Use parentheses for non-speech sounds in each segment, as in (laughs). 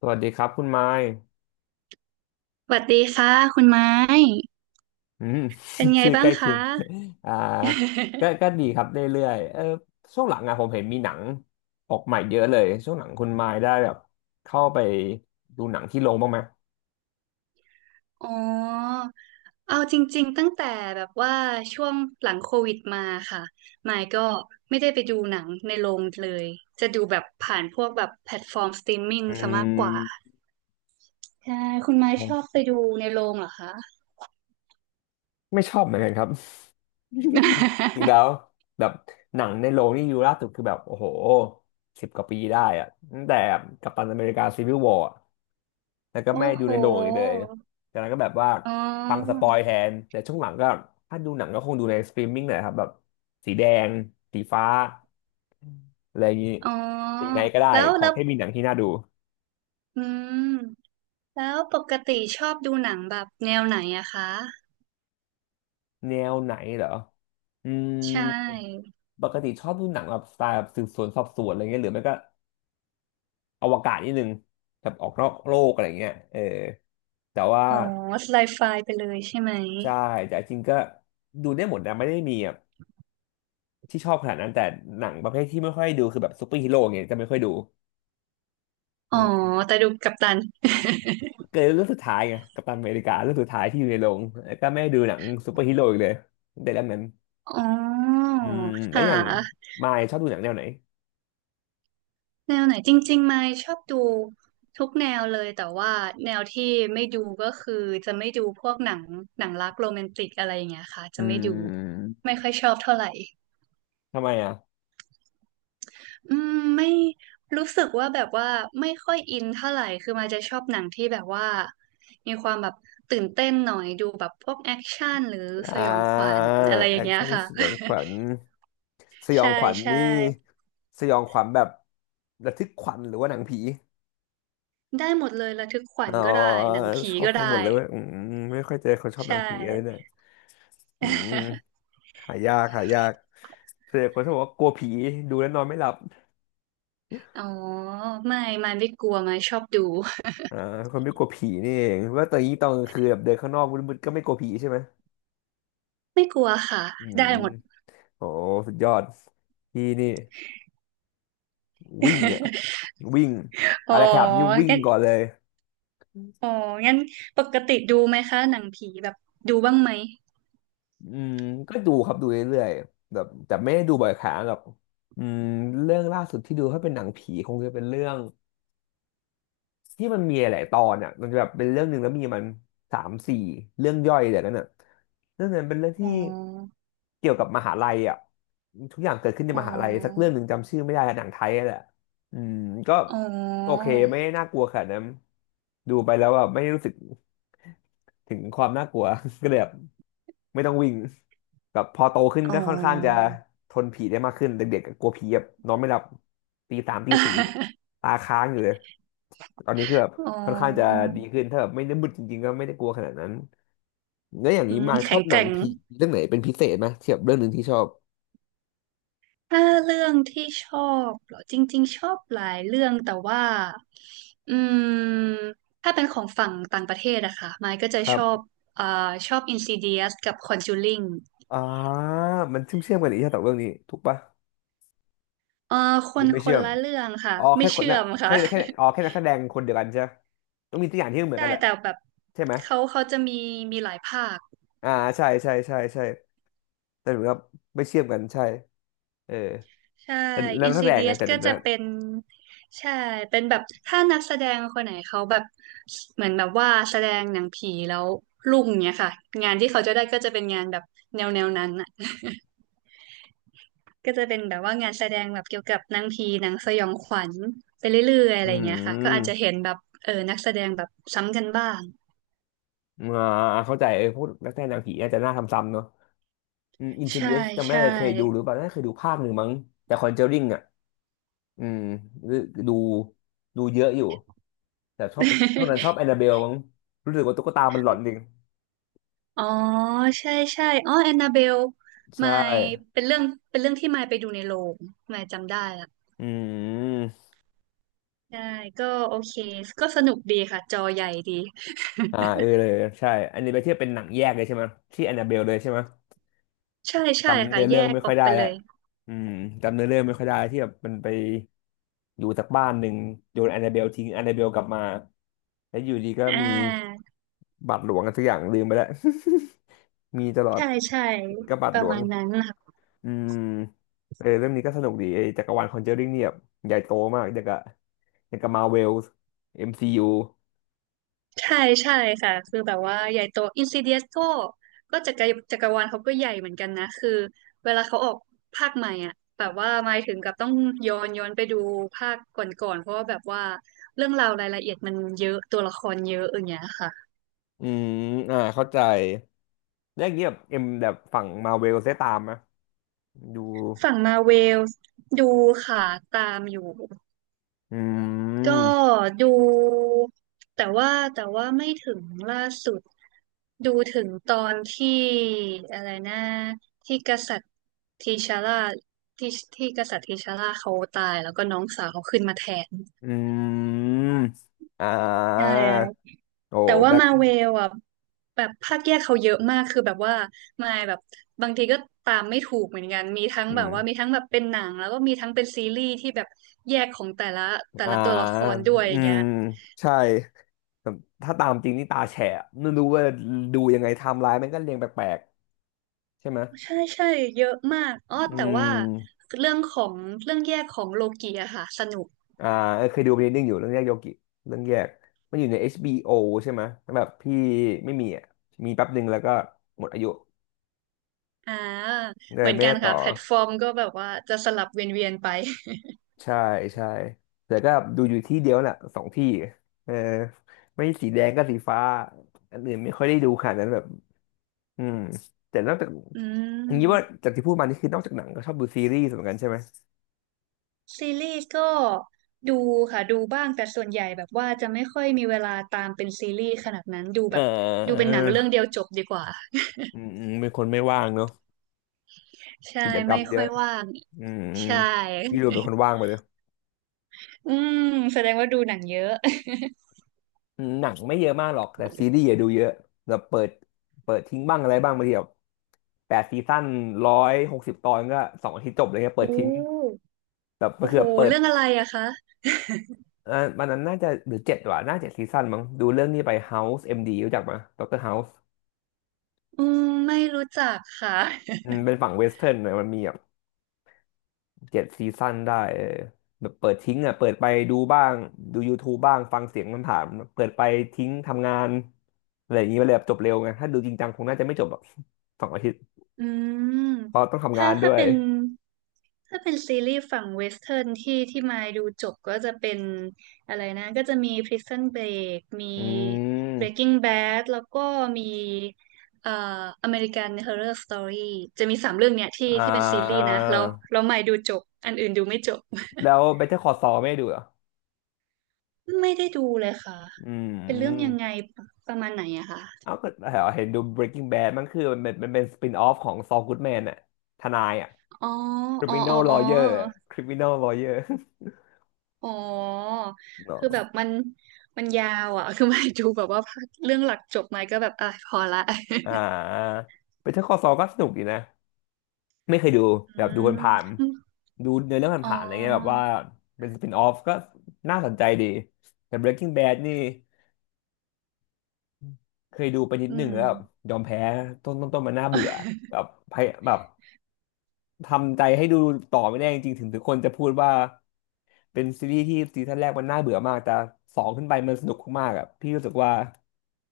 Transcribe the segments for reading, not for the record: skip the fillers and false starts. สวัสดีครับคุณไมค์สวัสดีค่ะคุณไม้อืม เป็น (laughs) ไงชื่อใกบ้างล้เคีคะยง (laughs) อ่าก็ดีครับเรื่อยๆเออช่วงหลังอะผมเห็นมีหนังออกใหม่เยอะเลยช่วงหลังคุณไมค์ได้แบบเข้าไปดูหนังที่โรงบ้างไหมอ๋อเอาจริงๆตั้งแต่แบบว่าช่วงหลังโควิดมาค่ะไมค์ก็ไม่ได้ไปดูหนังในโรงเลยจะดูแบบผ่านพวกแบบแพลตฟอร์มสตรีมมิ่งอืซะมากกว่ามใช่คุณไม้ชอบไปดูในโรงเหรอคะ ไม่ชอบเหมือนกันครับ (laughs) จริง (laughs) แล้วแบบหนังในโรงนี่ดูล่าสุดคือแบบโอ้โหสิบกว่าปีได้อะตั้งแต่กัปตันอเมริกาซีวิลวอร์ แล้วก็ไม่โอ้ดูโหในโรงอีกเลยจากนั้นก็แบบว่าอ๋อฟังสปอยแทน แต่ช่วงหลังก็ถ้าดูหนังก็คงดูในสตรีมมิ่งแหละครับแบบสีแดงสีฟ้าอะไรอย่างนี้ อ๋อสีไหนก็ได้แล้วขอแล้วแค่มีหนังที่น่าดูอืมแล้วปกติชอบดูหนังแบบแนวไหนอะคะแนวไหนเหรอ อืมใช่ ปกติชอบดูหนังแบบสไตล์แบบสืบสวนสอบสวนอะไรเงี้ยหรือไม่ก็อวกาศนิดนึงแบบออกนอกโลกอะไรเงี้ยเออแต่ว่าอ๋อสไลด์ไฟล์ไปเลยใช่ไหมใช่แต่จริงๆก็ดูได้หมดนะไม่ได้มี ที่ชอบขนาดนั้นแต่หนังประเภทที่ไม่ค่อยดูคือแบบซูเปอร์ฮีโร่เงี้ยจะไม่ค่อยดูอ๋อือมแต่ดูกัปตันเกิดเรื่องสุดท้ายไงกัปตันอเมริกาเรื่องสุดท้ายที่อยู่ในโรงแล้วก็ไม่ได้ดูหนังซูเปอร์ฮีโร่อีกเลยตั้งแต่เรื่องนั้นอ๋ออืมแล้วค่อย่างะมายชอบดูหนังแนวไหนแนวไหนจริงๆไม่ชอบดูทุกแนวเลยแต่ว่าแนวที่ไม่ดูก็คือจะไม่ดูพวกหนังหนังรักโรแมนติกอะไรอย่างเงี้ยค่ะอืจะไม่ดูไม่มค่อยชอบเท่าไหร่ทำไมอ่ะอืมไม่รู้สึกว่าแบบว่าไม่ค่อยอินเท่าไหร่คือมาจะชอบหนังที่แบบว่ามีความแบบตื่นเต้นหน่อยดูแบบพวกแอคชั่นหรือสอ่ายองขวัญอะไรอแอย่างคเงี้ยชั่นค่ะ สยองขวัญสยอใช่งขวัญใช่นี่สยองขวัญแบบระทึกขวัญหรือว่าหนังผีได้หมดเลยระทึกขวัอ๋ญอก็ได้หนังผีชอบก็ทั้งหมได้ดเลยเว้ยอืมไม่ค่อยเจอคนชอบใชหนังผีอะไรเนี่ย่ อืม (laughs) หายากหายาก เสียคนที่บอกว่ากลัวผีดูแล้วนอนไม่หลับอ๋อไม่ไม่กลัวไม่ชอบดูอ่าคนไม่กลัวผีนี่เองว่าตอนนี้ตอนกลางคืนแบบเดินข้างนอกมืดๆก็ไม่กลัวผีใช่ไหมไม่กลัวค่ะอืได้มหมด โอ้สุดยอดพี่นี่วิ่งเนี่ย (laughs) วิ่งอ๋ออะไรครับนี่วิ่งงั้นก่อนเลยอ๋องั้นปกติดูไหมคะหนังผีแบบดูบ้างไหมอืมก็ดูครับดูเรื่อยๆแบบแต่ไม่ได้ดูบ่อยครั้งหรอกอืมเรื่องล่าสุดที่ดูถ้าเป็นหนังผีคงจะเป็นเรื่องที่มันมีหลายๆตอนอ่ะมันจะแบบเป็นเรื่องหนึ่งแล้วมีมันสามสี่เรื่องย่อยแต่นั้นอ่ะเรื่องนั้นเป็นเรื่องอ๋ที่ อเกี่ยวกับมหาลัยอ่ะทุกอย่างเกิดขึ้นในอ๋มอหาลัยสักเรื่องหนึ่งจำชื่อไม่ได้อะหนังไทยอะแหละอืมก็อ๋อโอเคไม่ได้น่ากลัวขนาดนั้นดูไปแล้วแบบไม่ได้รู้สึกถึงความน่ากลัว (laughs) ก็เลยแบบไม่ต้องวิ่งแบบพอโตขึ้นอ๋อ ก็ค่อนข้างจะทนผีได้มากขึ้นเด็กๆก็กลัวผีแบบนอนไม่หลับตีสามตีสี่ (laughs) ตาค้างอยู่เลยตอนนี้คือแบบอ๋ค่อนข้างจะอดีขึ้นถ้าแบบไม่ได้มืดจริงๆก็ไม่ได้กลัวขนาดนั้น แล้วอย่างอืนี้มมาชแข็องบหแกนัร่งง ผีเรื่องไหนเป็นพิเศษไหมเทียบเรื่องหนึ่งที่ชอบถ้าเรื่องที่ชอบเหรอจริงๆชอบหลายเรื่องแต่ว่าอืมถ้าเป็นของฝั่งต่างประเทศอะค่ะไมค์ก็คจะรัชอบบอ่าชอบ Insidious กับ Conjuring อ่ามันเชื่อมกันอีกใช่ไหมสองเรื่องนี้ถูกปะเอ่อคหรือนไม่คเชื่นอมละเรื่องค่ะอ๋อแค่ไม่คนเชื่อนะมแค่ค่ะ แค่อ๋อแค่นักแสดงคนเดียวกันใช่ปะต้องมีตัวอย่างที่เห (laughs) มือนใช่กันแหละแต่แบบใช่ไหมเขาจะมีมีหลายภาค อ่าใช่ใช่ใช่ใช่แต่เหมือนกับไม่เชื่อมกันใช่เออใช่ แต่แล้วนักแสดงไง Insidious แต่ก็จะเป็นใช่ เป็นแบบถ้านักแสดงคนไหนเขาแบบเหมือนแบบว่าแสดงหนังผีแล้วลุ่งเนี้ยค่ะงานที่เขาจะได้ก็จะเป็นงานแบบแนวแนวนั้นอ่ะ (laughs) ก็จะเป็นแบบว่างานแสดงแบบเกี่ยวกับหนังผีหนังสยองขวัญไปเรื่อยๆอะอืไรเงี้ยค่ะก็อาจจะเห็มนแบบเออนักแสดงแบบซ้ำกันบ้างอ่าเข้าใจเออพูดนักแสดงหนังผีอาจจะน่าทำซ้ำเนอะ อืมอินซิใช่เดียสจำไม่ได้ใช่ เลยเคยดูหรือเปล่าน่าจะเคยดูภาคหนึ่งมั้งแต่คอนเจอริงอ่ะอืมดูเยอะอยู่แต่ชอบนั้นชอ (laughs) บแอนนาเบลมั้งรู้สึกว่าตุ๊กตามันหลอนจริงอ๋อใช่ใช่อ๋อแอนนาเบลใช่มายเป็นเรื่องเป็นเรื่องที่มายไปดูในโรงมายจำได้ละ อืมใช่ก็โอเคก็สนุกดีค่ะจอใหญ่ดี (laughs) อ่าเออเลยใช่อันนี้ไปเทียบเป็นหนังแยกเลยใช่ไหมที่แอนนาเบลเลยใช่ไหมใช่ใช่จำค่ะเนื้อแยเรื่องกไม่อค่ออยกได้ไปเลแล้วยอืมจำเนื้อเรื่องไม่ค่อยได้ที่แบบมันไปอยู่จากบ้านหนึ่งโยนแอนนาเบลทิ้งแอนนาเบลกลับมาแล้วอยู่ดีก็อ่มีาบาทหลวงกันสักอย่างลืมไปแล้ว (laughs) มีตลอด ใช่ใช่กบบาทปหลระวง มาณนั้นค่ะอืมเออเรื่องนี้ก็สนุกดีไอ้จักรวาลคอนเจอริงเนี่ยแบบใหญ่โตมากอย่างกับอย่างกับมาเวล MCU อมซียูใช่ใช่ค่ะคือแบบว่าใหญ่โตอินซิเดียสก็ก็จักรจักรวาลเขาก็ใหญ่เหมือนกันนะคือเวลาเขาออกภาคใหม่อ่ะแบบว่าหมายถึงกับต้องย้อนย้อนไปดูภาคก่อนๆเพราะว่าแบบว่าเรื่องราวรายละเอียดมันเยอะตัวละครเยอะอย่างเงี้ยค่ะอืมอ่าเข้าใจแล้วอย่างเงี้ยแบบเอ็มแบบฝั่งมาเวลได้ตามไหมดู ฝั่งมาเวลดูค่ะตามอยู่ อืก็มดูแต่ว่าแต่ว่าไม่ถึงล่าสุดดูถึงตอนที่อะไรนะที่กษัตริย์ทีชาร่าที่ที่กษัตริย์ทีชาร่าเขาตายแล้วก็น้องสาวเขาขึ้นมาแทนอืมอ่ใชา่โอ้ แต่ว่าแบ็คมาเวลอ่ะแบบภาคแยกเขาเยอะมากคือแบบว่ามายแบบบางทีก็ตามไม่ถูกเหมือนกันมีทั้งอืแบบว่ามีมทั้งแบบเป็นหนังแล้วก็มีทั้งเป็นซีรีส์ที่แบบแยกของแต่ละแต่อ่าละตัวละครด้วยออืย่างเงี้มย ใช่แต่ถ้าตามจริงนี่ตาแฉะไม่รู้ว่าดูยังไงไทม์ไลน์มันก็เรียงแปลกๆ ใช่ไหมใช่ใช่เยอะมากอ้ออืแต่ว่าม เรื่องของเรื่องแยกของโลกีอะค่ะสนุกอ่าเออเคยดู b l น n d นึงอยู่เรื่องแยกโยกิเรื่องแยกมันอยู่ใน HBO ใช่ไหมแล้วแบบพี่ไม่มีอ่ะมีแป๊บหนึ่งแล้วก็หมดอายุอ่าเลเหยมือนแม่กันได้ต่อค่ะแพลตฟอร์มก็แบบว่าจะสลับเวียนๆไป (laughs) ใช่ใช่แต่ก็ดูอยู่ที่เดียวน่ะสองที่เออไม่สีแดงก็สีฟ้าอันอื่นไม่ค่อยได้ดูขนาดนั้นแบบอืมแต่นอกจากอือย่างนี้ว่ามจากที่พูดมานี่คือนอกจากหนังก็ชอบดูซีรีส์เหมือนกันใช่ไหมซีรีส์ก็ดูค่ะดูบ้างแต่ส่วนใหญ่แบบว่าจะไม่ค่อยมีเวลาตามเป็นซีรีส์ขนาดนั้นดูเอแบบดูเป็อนหนังเรื่องเดียวจบดีกว่าอืมอืมเป็นคนไม่ว่างเนอะใช่กิจกรรไม่มเยค่ออะยว่างอืมอืมใช่ พี่ดูเป็นคนว่างไปเลย (laughs) อืมแสดงว่าดูหนังเยอะ อืมหนังไม่เยอะมากหรอก แต่ซีรีส์อย่าดูเยอะแบบเปิดทิ้งบ้างอะไรบ้างบางทีแบบแปดซีซั่นร้อยหกสิบตอนก็สองอาทิตย์จบเลยเงี้ย (laughs) เปิดโอ้ทิ้งแบบมันโอ้คือโหแบบเปิดเรื่องอะไรอะคะอ่าวันนั้นน่าจะหรือเจ็ดว่ะน่าจะซีซั่นมั้งดูเรื่องนี้ไป House MD รู้จักไหมด็อกเตอร์ House อืมไม่รู้จักค่ะ อืมเป็นฝั่งเวสเทิร์นหน่อยมันมีแบบเจ็ดซีซั่นได้เออแบบเปิดทิ้งอ่ะเปิดไปดูบ้างดู YouTube บ้างฟังเสียงมันผามเปิดไปทิ้งทำงานอะไรอย่างงี้ไปเลยแบบจบเร็วไงถ้าดูจริงจังคงน่าจะไม่จบแบบสองอาทิตย์อืเพราะมต้องทำงาถ้านด้วย ถ้าเป็นซีรีส์ฝั่งเวสเทิร์นที่ที่มายดูจบก็จะเป็นอะไรนะก็จะมี Prison Break มี อืม Breaking Bad แล้วก็มีเอ่อ American Horror Story จะมีสามเรื่องเนี่ยที่อ่าที่เป็นซีรีส์นะแล้วรามายดูจบอันอื่นดูไม่จบ แล้ว Better Call Saul ไม่ได้ดูเหรอ (laughs) ไม่ได้ดูเลยค่ะอืเป็นเรื่องยัมงไงประมาณไหนอะคะเอาก็เห็นดู Breaking Bad มันคือมันเป็นสปินออฟของ Saul Goodman อะทนายอะ อ๋ออ๋ออ๋อ Criminal อ๋อ Lawyer อะ Criminal Lawyer (laughs) อ๋อ คือแบบเนาะมันมันยาวอ่ะ (laughs) คือไม่ดูแบบว่าเรื่องหลักจบไหมาก็แบบอ่ะพอละ อ่า Better Call Saul ก็สนุกดีนะไม่เคยดู (laughs) อืแบบดูอผ่านมๆดูเนื้อเรื่องอ๋ผ่านๆอะไรเงี้ยแบบอว่าเป็นสปินออฟก็น่าสนใจดีแต่ Breaking Bad นี่เคยดูไปนิดอืนึงม แล้วแบบยอมแพ้ต้นมันน่าเบื่อแบ (laughs) บพยแบบ ทำใจให้ดูต่อไม่ได้จริงๆถึงทุกคนจะพูดว่าเป็นซีรีส์ที่ซีซั่นแรกมันน่าเบื่อมากแต่สองขึ้นไปมันสนุกมากๆอ่ะพี่รู้สึกว่า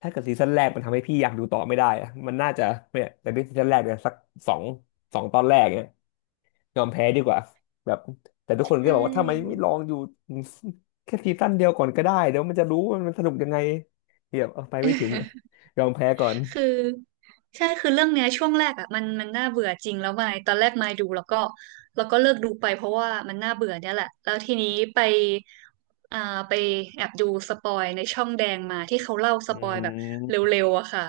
ถ้าเกิดซีซั่นแรกมันทำให้พี่อยากดูต่อไม่ได้อะมันน่าจะเนี่ยแต่ด้วยซีซั่นแรกเนี่ยสักสองสองตอนแรกเนี่ยยอมแพ้ดีกว่าแบบแต่ทุกใชคนก็บอกว่าทำไมไม่่ ลองอยู่แค่ซีซั่นเดียวก่อนก็ได้เดี๋ยวมันจะรู้ว่ามันสนุกยังไงเดี๋ยวเอาไปไม่ถึงอะ (laughs) ยอมแพ้ก่อนคือใช่คือเรื่องเนี้ยช่วงแรกอ่ะมันมันน่าเบื่อจริงแล้วมายตอนแรกมายดูแล้วก็แล้วก็เลิกดูไปเพราะว่ามันน่าเบื่อเนี่ยแหละแล้วทีนี้ไปอ่าไปแอบดูสปอยในช่องแดงมาที่เขาเล่าสอืปอยแบบเรม็วๆอะค่ะ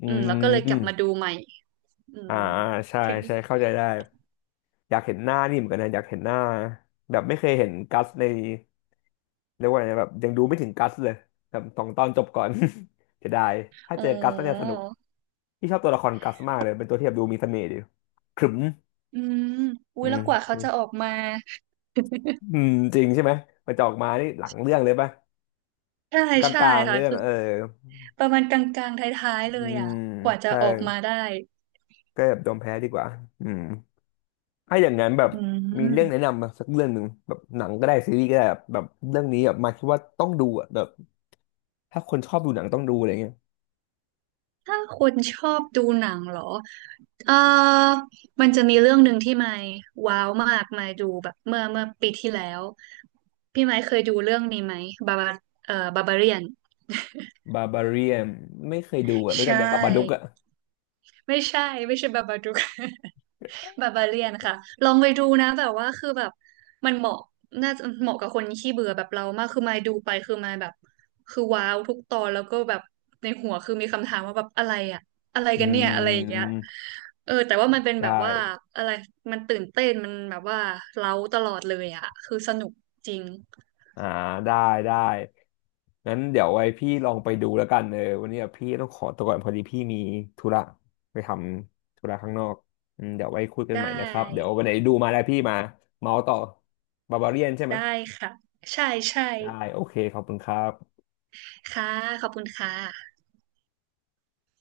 อือืมแล้วก็เลยกลับมาดูมใหม่อือ่ามใช่ถึงใช่เข้าใจได้ อยากเห็นหน้านี่เหมือนกันนะอยากเห็นหน้าแบบไม่เคยเห็นกัสในเรียกว่าไงนะแบบยังดูไม่ถึงกัสเลยแบบสองตอนจบก่อน (laughs) จะได้ถ้าอ๋อเจอกัสน่าจะสนุกพี่ชอบตัวละครกัสมากเลยเป็นตัวที่แบบดูมีเสน่ห์ดีขรึมอืมอุ้อืยแล้วกว่าเขาจะอมอกมาอืมจริงใช่ไหมมันจะออกมานี่หลังเรื่องเลยปะใช่กใช่ลางๆค่ะเรื่องคือเออประมาณกลางๆท้ายๆเลอืยอ่ะมกว่าจะใช่ออกมาได้ก็แบบยอมแพ้ดีกว่าอืมถ้าอย่างนั้นแบบอืมีเรื่องแนะม นำมาสักเรื่องหนึ่งแบบหนังก็ได้ซีรีส์ก็ได้แบบแบบเรื่องนี้แบบมาคิดว่าต้องดูอะแบบถ้าคนชอบดูหนังต้องดูอะไรเงี้ย ถ้าคนชอบดูหนังเหรอเออมันจะมีเรื่องหนึ่งที่ไม่ว้าวมากไมาดูแบบเมื่อเมื่อปีที่แล้วพี่ไม้เคยดูเรื่องนี้ไหมบาบาบาบาเรียนบาบาเรียนไม่เคยดูอ่ะรู้ใชจักแต่บาบาดุก่ อ่ะไม่ใช่ไม่ใช่บาบาดู (laughs) กบาบาเลียนค่ะลองไปดูนะแบบว่าคือแบบมันเหมาะน่าจะเหมาะกับคนขี้เบื่อแบบเรามากคือมายดูไปคือมายแบบคือว้าวทุกตอนแล้วก็แบบในหัวคือมีคำถามว่าแบบอะไรอะอะไรอืกันเนี่ยอะไรอย่างเงี้ยมเออแต่ว่ามันเป็นไดแบบว่า้อะไรมันตื่นเต้นมันแบบว่าเร้าตลอดเลยอะคือสนุกจริงอ่าได้ ได้ งั้นเดี๋ยวไว้พี่ลองไปดูแล้วกันเออวันนี้อะพี่ต้องขอตัวก่อนพอดีพี่มีธุระไปทำธุระข้างนอกอืมเดี๋ยวไว้คุยกันไดใหม่นะครับ เดี๋ยว้วันไหนดูมาแล้วพี่มาเมาส์ต่อบาบาเรียนใช่ไหมได้ค่ะใช่ใช่ได้โอเคขอบคุณครับค่ะขอบคุณค่ะ